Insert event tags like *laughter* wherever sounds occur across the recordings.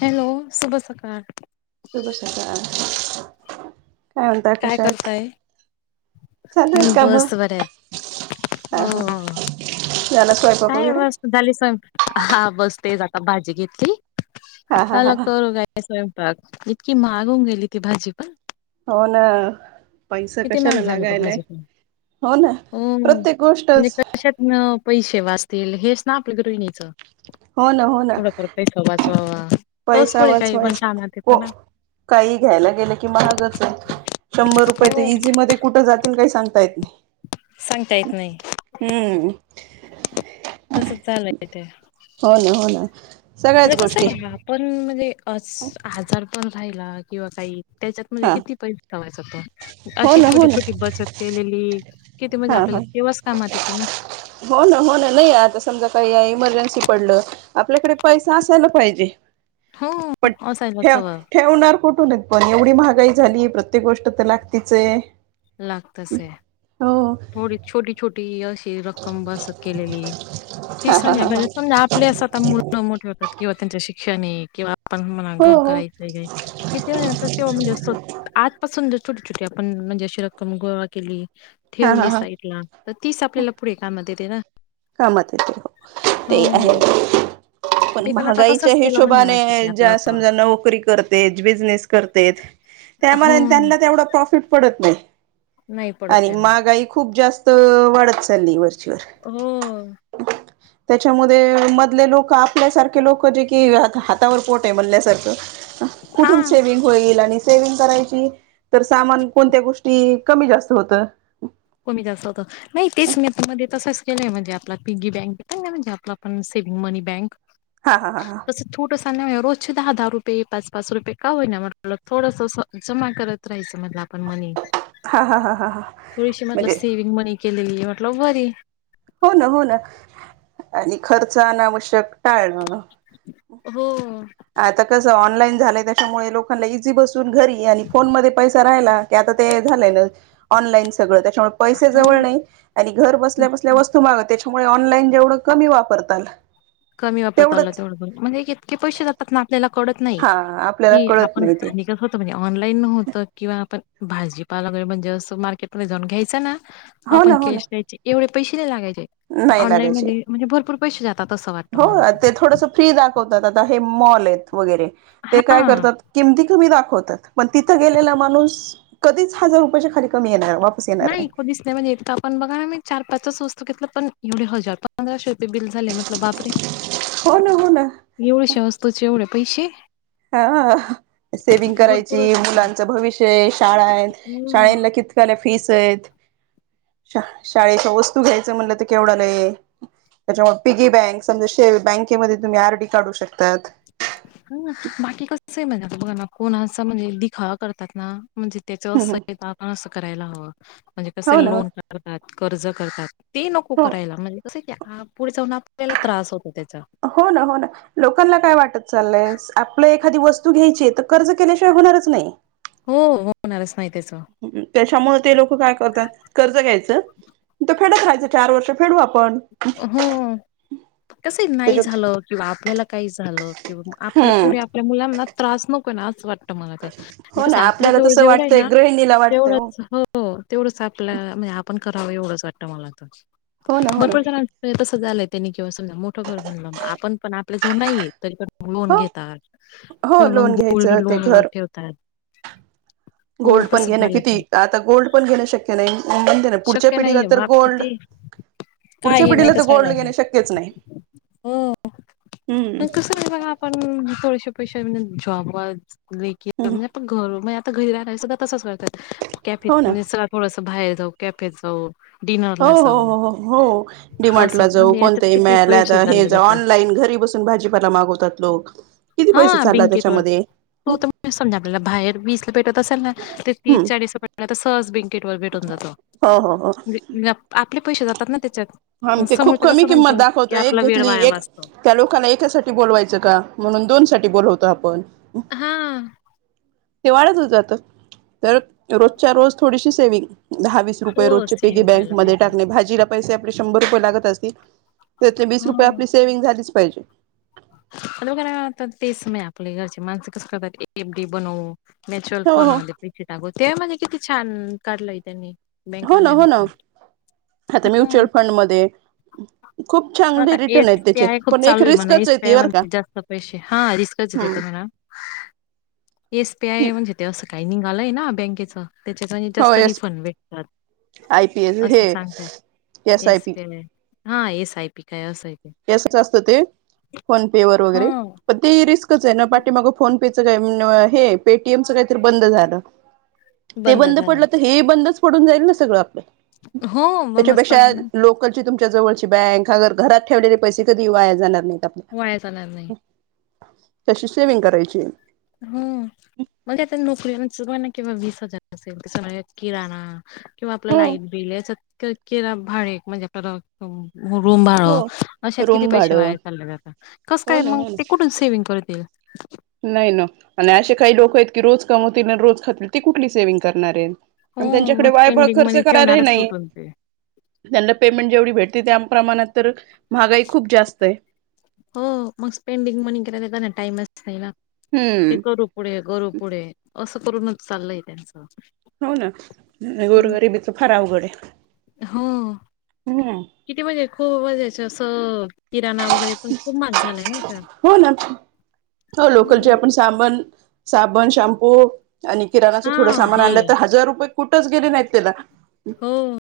Hello सुुभ सकाल सुभ सकाळ काय म्हता कशा आहेत चालू आहेत हम्म काम बस बरं आहे. हा हा न स्वयपाक वगैरे झाले स्वय हा बस तेच आता भाजी घेतली हा हा हा चला हा करू काय स्वयंपाक इतकी माहाग होऊन गेली ती भाजी पण, हो ना, पैसा किती कशाला महाग झालं होत लागायलाय भाजी पण हो ना हो प्रत्येक म्हणजे गोष्टच, पैसे वाचतील हेच ना आपल्या गृहिणीचं हो ना हो ना काही त वाचवावा तोच पैसा पुढे काही पण वाचवायचं. कामात को येत ना काही घ्यायला गेलं की महागच आहे. शंभर रुपये तं हो इझीमध्ये कुठं जातील. काही सांगता येत नाही. सांगता येत नाही. हम्म, तसंच चालंय येते. हो न, हो न, म्हणजे कसं आहे. आपण म्हणजे अस आजार पण राहिला किंवा काही त्याच्यात म्हणजे हा किती पैसे ठेवायचं आपण. हो अशी ना हो छोटी ना छोटी बचत केलेली किती म्हणजे हा आपल्याला हा तेवास कामात येते ना, हो न, हो न, नाही आता समजा काही इमर्जन्सी पडलं. आपल्याकडे पैसा असायला पाहिजे. हो पण असायलाच ठेव हवं ठेवणार कुठूनत पण एवढी महागाई झाली. प्रत्येक गोष्ट तर लागतीच आहे. लागतं से हो थोडी छोटी छोटी अशी रक्कम बसत केलेली, हा *unintelligible* हा हा हा समजा आ प्लेस आता मुलं मोठे होतात. किंवा त्यांचे शिक्षणे हे किंवा पण म्हणा हो घर हो करायचंय काही, किती वेळातच तेव्हा म्हणजे स्वतः आत पासून जर छोटी छोटी आपण म्हणजे अशी रक्कम गोळा केली. हा हा ठेवली हा साईड ला त तीस आपल्याला पुढे कामात येते ना, कामात येते हो. हो तेही हो आहे. पण ते आता महागाईच्या तसंच केलं म्हणजे असतं हिशोबाने ते आपलं ज्या समजा नोकरी करत तेज बिजनेस करतेत. त्या हो मानाने त्यांना तेवढं प्रॉफिट पडत नाही. नाही पडत आणि त्यांना. महागाई खूप जास्त वाढत चालली. वरच्यावर हो. त्याच्यामध्ये मधले लोक आपल्यासारखे लोक जे कि, हातावर पोट आहे म्हणल्यासारखं. हा कुठून सेविंग होईल आणि सेविंग करायची. तर सामान कोणत्या गोष्टी कमी जास्त होतं. कमी जास्त होतात. नाही तेच मी पण मध्ये तसंच केलंय. म्हणजे आपला पीगी बँक येत ना, म्हणजे आपलं आपण सेविंग मनी बँक *inaudible* हा हा हा ह, तसं छोटंस *unintelligible* रोजचे दहा दहा रुपये पाच पाच रुपये का होईना, म्हटलं थोडंसं असं जमा करत उतरायचं म्हणलं आपण मनी हा हा हा हा हा, थोडीशी म्हटलं म्हणजे सेविंग मनी केलीली म्हटलं बरी हो न, हो न, आणि खर्च अनावश्यक टाळणं. हो हो. आता कसं ऑनलाईन झालंय. त्याच्यामुळे लोकांना इझी बसून घरी आणि फोन मध्ये पैसा राहिला ते आता ते झालेले ऑनलाईन सगळं. त्याच्यामुळे पैसे जवळ हा नाही. आणि घर बसल्या बसल्या वस्तू तु मागवते. त्याच्यामुळे ऑनलाईन जेवढं कमी वापरताल कमी वापरता आला तेवढंच तेवढं बरं. म्हणजे इतके पैसेा जात त आपल्याला कळत नाही. हा आपल्याला कि कळत आपण नाही ते *unintelligible* त म्हणे ऑनलाईन नव्हतं किंवा आपण भाजीपाल वगैरे म्हणजे असं मार्केटमध्ये जाऊन घ्यायचं ना, हो आपण ना हो ना कॅश द्यायचे एवढे पैसे नाही लागायचे. नाही ऑनलाईन लागायचे मध्ये म्हणजे भरपूर पैसे जातात. असं वाट हो ते थोडस फ्री दाखवतात. आता हे मॉल आहेत वगैरे ते काय हा करतात किमती तुम्ही दाखवतात पण तिथ गेलेला माणूस कधीच हजार रुपयच्या खाली कमी येणार वा नाय कधीच नाय म्हणज इतका पण बघा ना मी चार पाच वस्तू घेतलं पण एवढे हजार पंधराशे रुपये बिल झाले म्हटलं बापरे. हो ना हो ना. एवढुशा वस्तूचे एवढ पैसे? हा सेविंग करायची भरपूर होतात ना. मुलांचं भविष्य आय शाळा आयत हम्म. शाळेनला कित त्याला फीस आयत शाळेच्या वस्तू घ्यायच म्हणलं तर केवढ्यालय त्याच्यामुळ पिगी बँक समजा बँकेमध्ये तुम्ही आर डी काढू शकतात. हा बाकी कस आय म्हणा आता बघाना कोणा असं म्हणजे दिखावा करतात ना. म्हणजे त्याचं असं हे हो तर आपण असं करायला हवं म्हणजे कस ना लोन करतात कर्ज करतात. ते नको हो करायला म्हणजे कसं की पुढे जाऊन आपल्याला त्रास होतो त्याचा. हो ना हो ना. लोकांना काय वाटत चाललंय आपलं एखादी वस्तू घ्यायची तर कर्ज केल्याशिवाय होणारच नाय. हो हो, होणारच त्याच. त्याच्यामुळ ते लोक काय करतात कर्ज घ्यायचं त फेडत राहायचं चार वर्ष फेडू आपण. हम्म. कसं नाय त्याच्यात झालं किंवा आपल्याला काय झालं किंवा म आपल्या हम्म पुढे मुलांना त्रास नकोय ना असं वा टतं मला तर म्हंजे हो कस ना आपल्या आपल्याला जवळ तसं जेवढं आय वाटतंय ना गृहिणीला वाटतंय तेवढंच हो तेवढंच आपल्या म्हणजे आपण करावं एवढंच वाटतं मला तर. हो ना हो ना भरपूर जणांचं तसं झालंय त्यांनी किंवा समजा मोठं घर बांधलं म आपण पण आपल्या जवळ नाहीये तरी पण लोन हो घेतात, हो किंवा मग लोन गोल्ड घ्यायचं ते लोन वर घर ठेवतात. हो गोल्ड पण तसंच घेणं झालंय ते किती आता गोल्ड पण घेणं शक्य नाय. शक्य नाय बाप किती काय पुढच्या हे पिढीला तर माहितच नाय गोल्ड मला हे, घेणे शक्यच नाही हो पण हम्म कसं काय बघा पण तुळशी पेक्षा म्हणजेच जॉबच लेखी *unintelligible* घर म्हणे आता घरी राहणारे सगळ तंसच करत्यात हो कॅफेत ना चला थोडंसं बाहेर जाऊ. कॅफेत जाऊ. हो डिनरला जाऊ हो हो हो असं डीमार्टला जाऊ म्हणजे याच्यात कोणतही किती मिळाय पैसे आता हे चालले जाव जाता ऑनलाईन घरी बस सुन भाजीपाला मागवतात लोक किती हा पैसे चालला बिंकिट वर त्याच्यामध्ये. तो हम्म तर समजा आपल्याला बाहेर वीसला पेटत असेल ना ते तीस चाळीस रुपये ला सहज ब्लिंकिट वर भेटून जात. हो हो हो. म्हणजे आपले पैशे जातात ना त्याच्यात. हां मग ते खूप समोरचा कमी कसं किंमत म्हणतो, की दाखवतय एक आपला वेळ घेतली वाया एक वाचतो. त्या लोकांला एकासाठी बोलवायचं का म्हणून दोन साठी बोलवतो आपण. हा. ते वाढचतच जात तर रोजच्या रोज थोडीशी सेविंग दहा वीस रुपये हो, रोज पीगी सेव्हिंग बँक करायला मध्ये पाहिजे. टाकणे भाजीला पैसे आपले शंभर रुपये लागत असतील तर ते वीस हो. रुपये आपले सेव्हंग झालीच पाहिजे. *unintelligible* तेच समय आपले घरचे माणस कसं करतात एफ डी बनवू. मेचुअल हो फोन हो मध्ये पिकि टाकू ते म्हणजे किती छान काढलंय त्यांनी. हो ना हो बँकवाल्यांनी ना, पण. आता हं. म्युच्युअल फंड मध्ये खूप हा आता चांगले रिटर्न एस आहेत पी त्याचे आय खूप पण एक चालू आय म्हणे एस रिस्कच आहे पी ती आय बर का मध्ये जास्त पैसे हा रिस्कच ते हम्म तर म्हणा. एस पी ती आय म्हणजे ते असं काही निघालंय ना बँकेचं त्याच्यात आणि हो जास्त येस रिफंड भेटतात. आय पी एल, हे असं सांगते एस आय पी. हा एस आय पी काय असयं हे असचं असतं ते फोन पे वर हा वगैरे, पण ते रिस्कच आहे ना पाठीमाग फोन पे त्याचं काय नव्हं हे पे टी एम च काय तर बंद झालं, ते बंद पडलं तर हे ही बंदच पडून जाईल ना सगळ आपलं हो मग मस्त त्याच्यापेक्षा पडेल ना, लोक- कची तुमच्या जवळची बँक अगर घरात ठेवले पैसे कधी वाया जाणार नाहीत आपले वायाजाणार नाही. कशी सेव्हिंग करायची? हो, म्हणजे आता नोकरी *inaudible* किंवा वीस हजार असेल किराणा किंवा आपला हो लाईट बिल याचा कि-किरा भाडे म्हणजे *unintelligible* रूम भाड हो अशात किती रूम पैसे भाडं वाय चाललेत आत कसं हो काय ना मग हो ना ते कुठून सेव्हिंग करतील. *unintelligible* नाही ना, आणि असे काही लोक आहेत की रोज कमवतील आणि रोज खातील ती कुठली सेव्हिंग करणार आहेत. हो आणि त्यांच्याकडे मग वायफळ पेंडिंग खर्च मनी करायलाही ठेवणारच नाही. कुठून ते त्यांना पेमेंट जेवढी भेटते त्या प्रमाणात तर महागाई खूप जास्त आहे. हो, मग स्पेंडिंग मनी केरा का नाही टाइमच नाही ना ते हम्म करू पुढे करू पुढे असं करूनचं चाललंय त्यांचं हो ना, हम्म. गोरगरिबीचं फार अवघड आहे. हो हम्म किती महिने खूप मजाची असं किराणा वगैरे पण खुप महाग झालाय ना आता, हो हम्म. साबंल-साबण, शॅम्पू आणि किराणाचं थोडं हा सामान हे आणलं तर हजार रुपये कुठचं गेले नाहीत त्याला हो.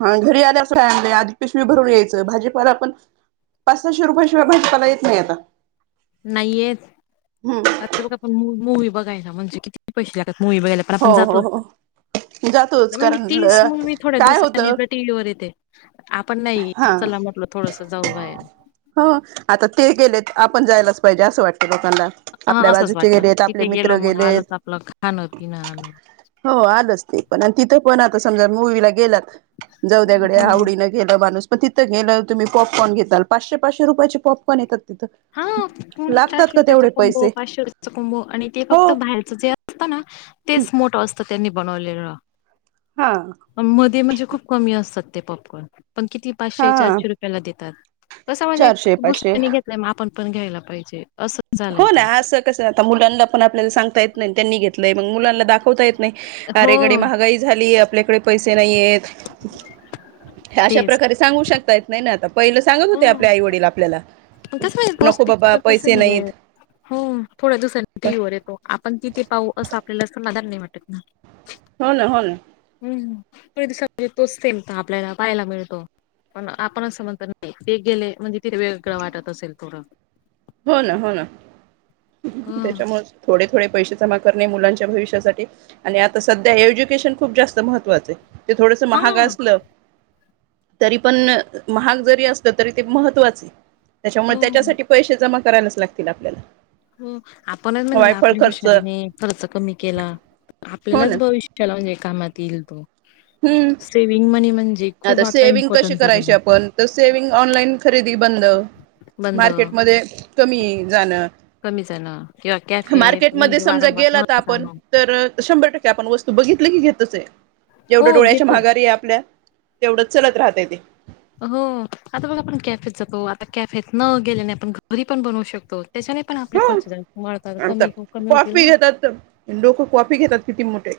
हा, घरी आल्यावर फ्राय आणलयं, आधी पिशवी भरवून यायचं भाजीपाला पण पाचसाशे रुपयाशिवाय भाजीपाला येत नाही आता. नाही येत, हम्म आता बघ आपण मूव्ही बघायला म्हणजे किती पैसे लागत मूव्ही बघायला? पण आपण हो जातो, हो हो जातोच म्हणजे कारण तीच मूव्ही थोड्या काय दिवसाांनी होतं टीव्ही वर येते. आपण नाही, हा चला म्हटलं थोडसं जाऊ बाहेर. हो, आता ते गेलेत आपण जायलाचं पाहिजे असं वाटत लोकांना. हा, आपल्या असंच बाजूचे वाटतं गेलेत आपले तिथे गेलो मित्र मग गेलेत आलं आपलं खाणं, पिणं आलं. हो आलंच ते पण, आणि तिथं पण आता समजा मूव्हीला गेलात जाऊद्याकडे हो आवडीन गेलं माणूस पण तिथे गेल्यावर तुम्ही पॉपकॉन घेताल, पाचशे-पाचशे रुयाचे पॉपकॉन येतात. तिथं हा, कोणी लागतात चारशे का रुपयांचा तेवढे कॉम्बो, पैसे पाचशे रुपयांचा कॉम्बो आणि ते हो फक्त बाहेरचं जे असता ना, तेच मोठं असतं त्यांनी बनवलेलं.. हा. पण मध्ये म्हणजे खूप कमी असतात ते पॉपकॉर्न पण किती पाचशे, हा चारशे रुपयाला देतात कसं म्हणजे चारशे *unintelligible* पाचशे नाही मग आपण पण घ्यायला पाहिजे असं झालंय हो ना, ते असं कसं आता मुलांना पण आपल्याला सांगता येत नाही त्यांनी घेत नाही, मग मुलांना दाखवता येत नाही. हो अलीकडे महागाई झाली आहे आपल्याकडे. पैसे नाही येत, हे अशा तेच प्रकारे सांगू शकतायं. नाही ना, आता पहिलं सांगत हो होते आपले आई-वडील आपल्याला, पण कसं म्हणजे तोच नको बाबा, पिक्चर कसं पैसे म्हणजे नाहीत. हो थोड्या दिवसांनी *unintelligible* येतो आपण तिथे पाहू असं आपल्याला सां मदर नाही वाटत ना, हो ना हो ना ह दिवसाजे तोचल तर आपल्याला पाहायला मिळतो पण आपणचमजत, ते गेले म्हणजे तिथेगळं वाटत असेल थोडं हो ना हो ना ह त्याच्यामुळे, थोडे थोडे पैसे जमा करणे मुलांच्या भविष्यासाठी, आणि आता सध्या एज्युकेशन खूप जास्त महत्त्वाचं, ते थोडंस हा महाग असलं, तरी पण महाग जरी असलं तरी ते महत्त्वाचे त्याच्यामुळे हो त्याच्यासाठी पैसे, जमा करायलाच लागतील आपल्याला, हो आपणच म्हणजे वायफळ आपली खर्च हुशारीने हो खर्च कमी केला ना आपल्यालाच भविष्य, चला म्हणजे कामात येईल तो. हम्म सेविंग मणी आता सेव्हंग कशी करायची आपण तर सेव्हंग ऑनलाईन खरेदी बंद. बंद मार्केटमध्ये कमी जाणं. कमी जाणं किंवा कॅफे मार्केट म म्हणजे समजा वारंवार गेला न तर आपण जाणं तर, शंभर टक्के आपण वस्तू बघितली की घेतच आहे, एवढ्या हो डोळ्याच्या घेतो महागारी आहे आपल्या, तेवढच चलत राहतय ते, हो आता बघ आपण कॅफेत जातो आता कॅफेत न गेल्याने आपण घरी पण बनवू शकतो. त्याच्याने पण आपले हो खर्च वाढतात नंतर कमी कमी होतील ना. *unintelligible* लोक कॉपी घेतात किती मोठे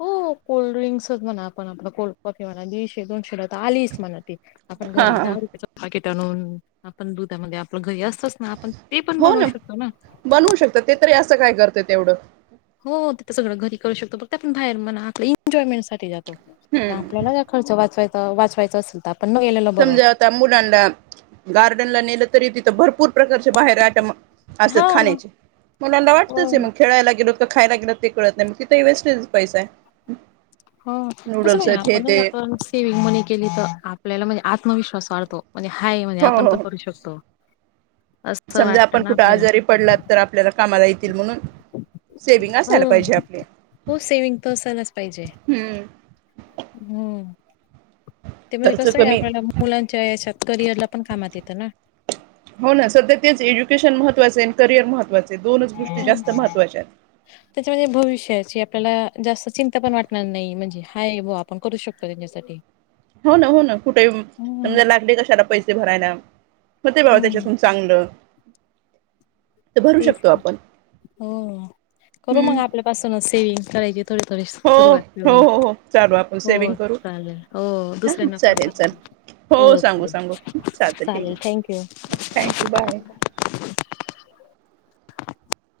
हो कोल्ड्रिंक्सच म्हणा आपण आप कोल्ड कॉफी म्हणा दीडशे दोनशे, आलीस म्हणा त आपण हा घरी हा दा त्या च पाकिट आणून आपण दुधामध्ये आपलं घरी असतच, ह आपण ते पण बनवू शकतो ना, बनवू शकतात ते तरी असं काय करत तेवढं हो तिथं सगळं घरी करू शकतो बघ ते आपण बाहेर म्हणा आपलं एन्जॉयमेंट साठी जातो हम्म आपल्याला, खर्च वाचवायचं वाचवायचं असेल तर पण न गेलेलं बरं, त्या मुलांना गार्डनला नेलं तरी तिथं भरपूर प्रकारच्या बाहेर आटम असत हा खाण्याचे मुलांना वाटतच हो हे म खेळायला गेलोत का खायला गेलो ते कळत नाही मग तिथ वेस्ट पैसा, हो तसं नूडल्स म्हण आहेत हे आपणच ते आपण सेविंग मनी केली तर आपल्याला म्हणजे आत्मविश्वास वाढतो. म्हणजे हाय म्हणजे हो आपण हो पण करू शकतो. असं समजा वाटतं आपण ना कुठं आपल्याला. आजारी पडला तर आपल्याला कामाला येतील म्हणून, सेविंग हो असायला पाहिजे आपली हो सेविंग त असालाच पाहिजे. हम्म, हम्म, ते म्हणजे खर्च कसं आहे कमी आपल्याला मुलांच्या याच्यात करिअरला पण कामात येतं ना, हो ना सध्या तेच एज्युकेशन महत्वाचं आहे आणि करिअर महत्वाचे आहे दोनच गोष्टी जास्त महत्त्वाच्या आहेत. त्याच्या म्हणजे भविष्याची आपल्याला जास्त चिंता पण वाटणार नाही म्हणजे हाय ब आपण करू शकतो त्यांच्यासाठी, ह, हो ना हो ना कुठेही समजा लागले कशाला पैसे भरायला मग ते बा हम्म त्याच्या, चांगलं, तर भरू ते शकतो आपण. हो करू मग हम्म आपल्यापासूनच सेविंग करायची, थडथडी हो सुरुवात हो केू हो हो चालू आपण हो सेविंग करू चालेल हो हा दुसऱ्यांना पण चालेल सांग. चालेल हो सांगू चालेल, सांगू चालतं ठीक चालेल थँक आहे यू. Thank you bye.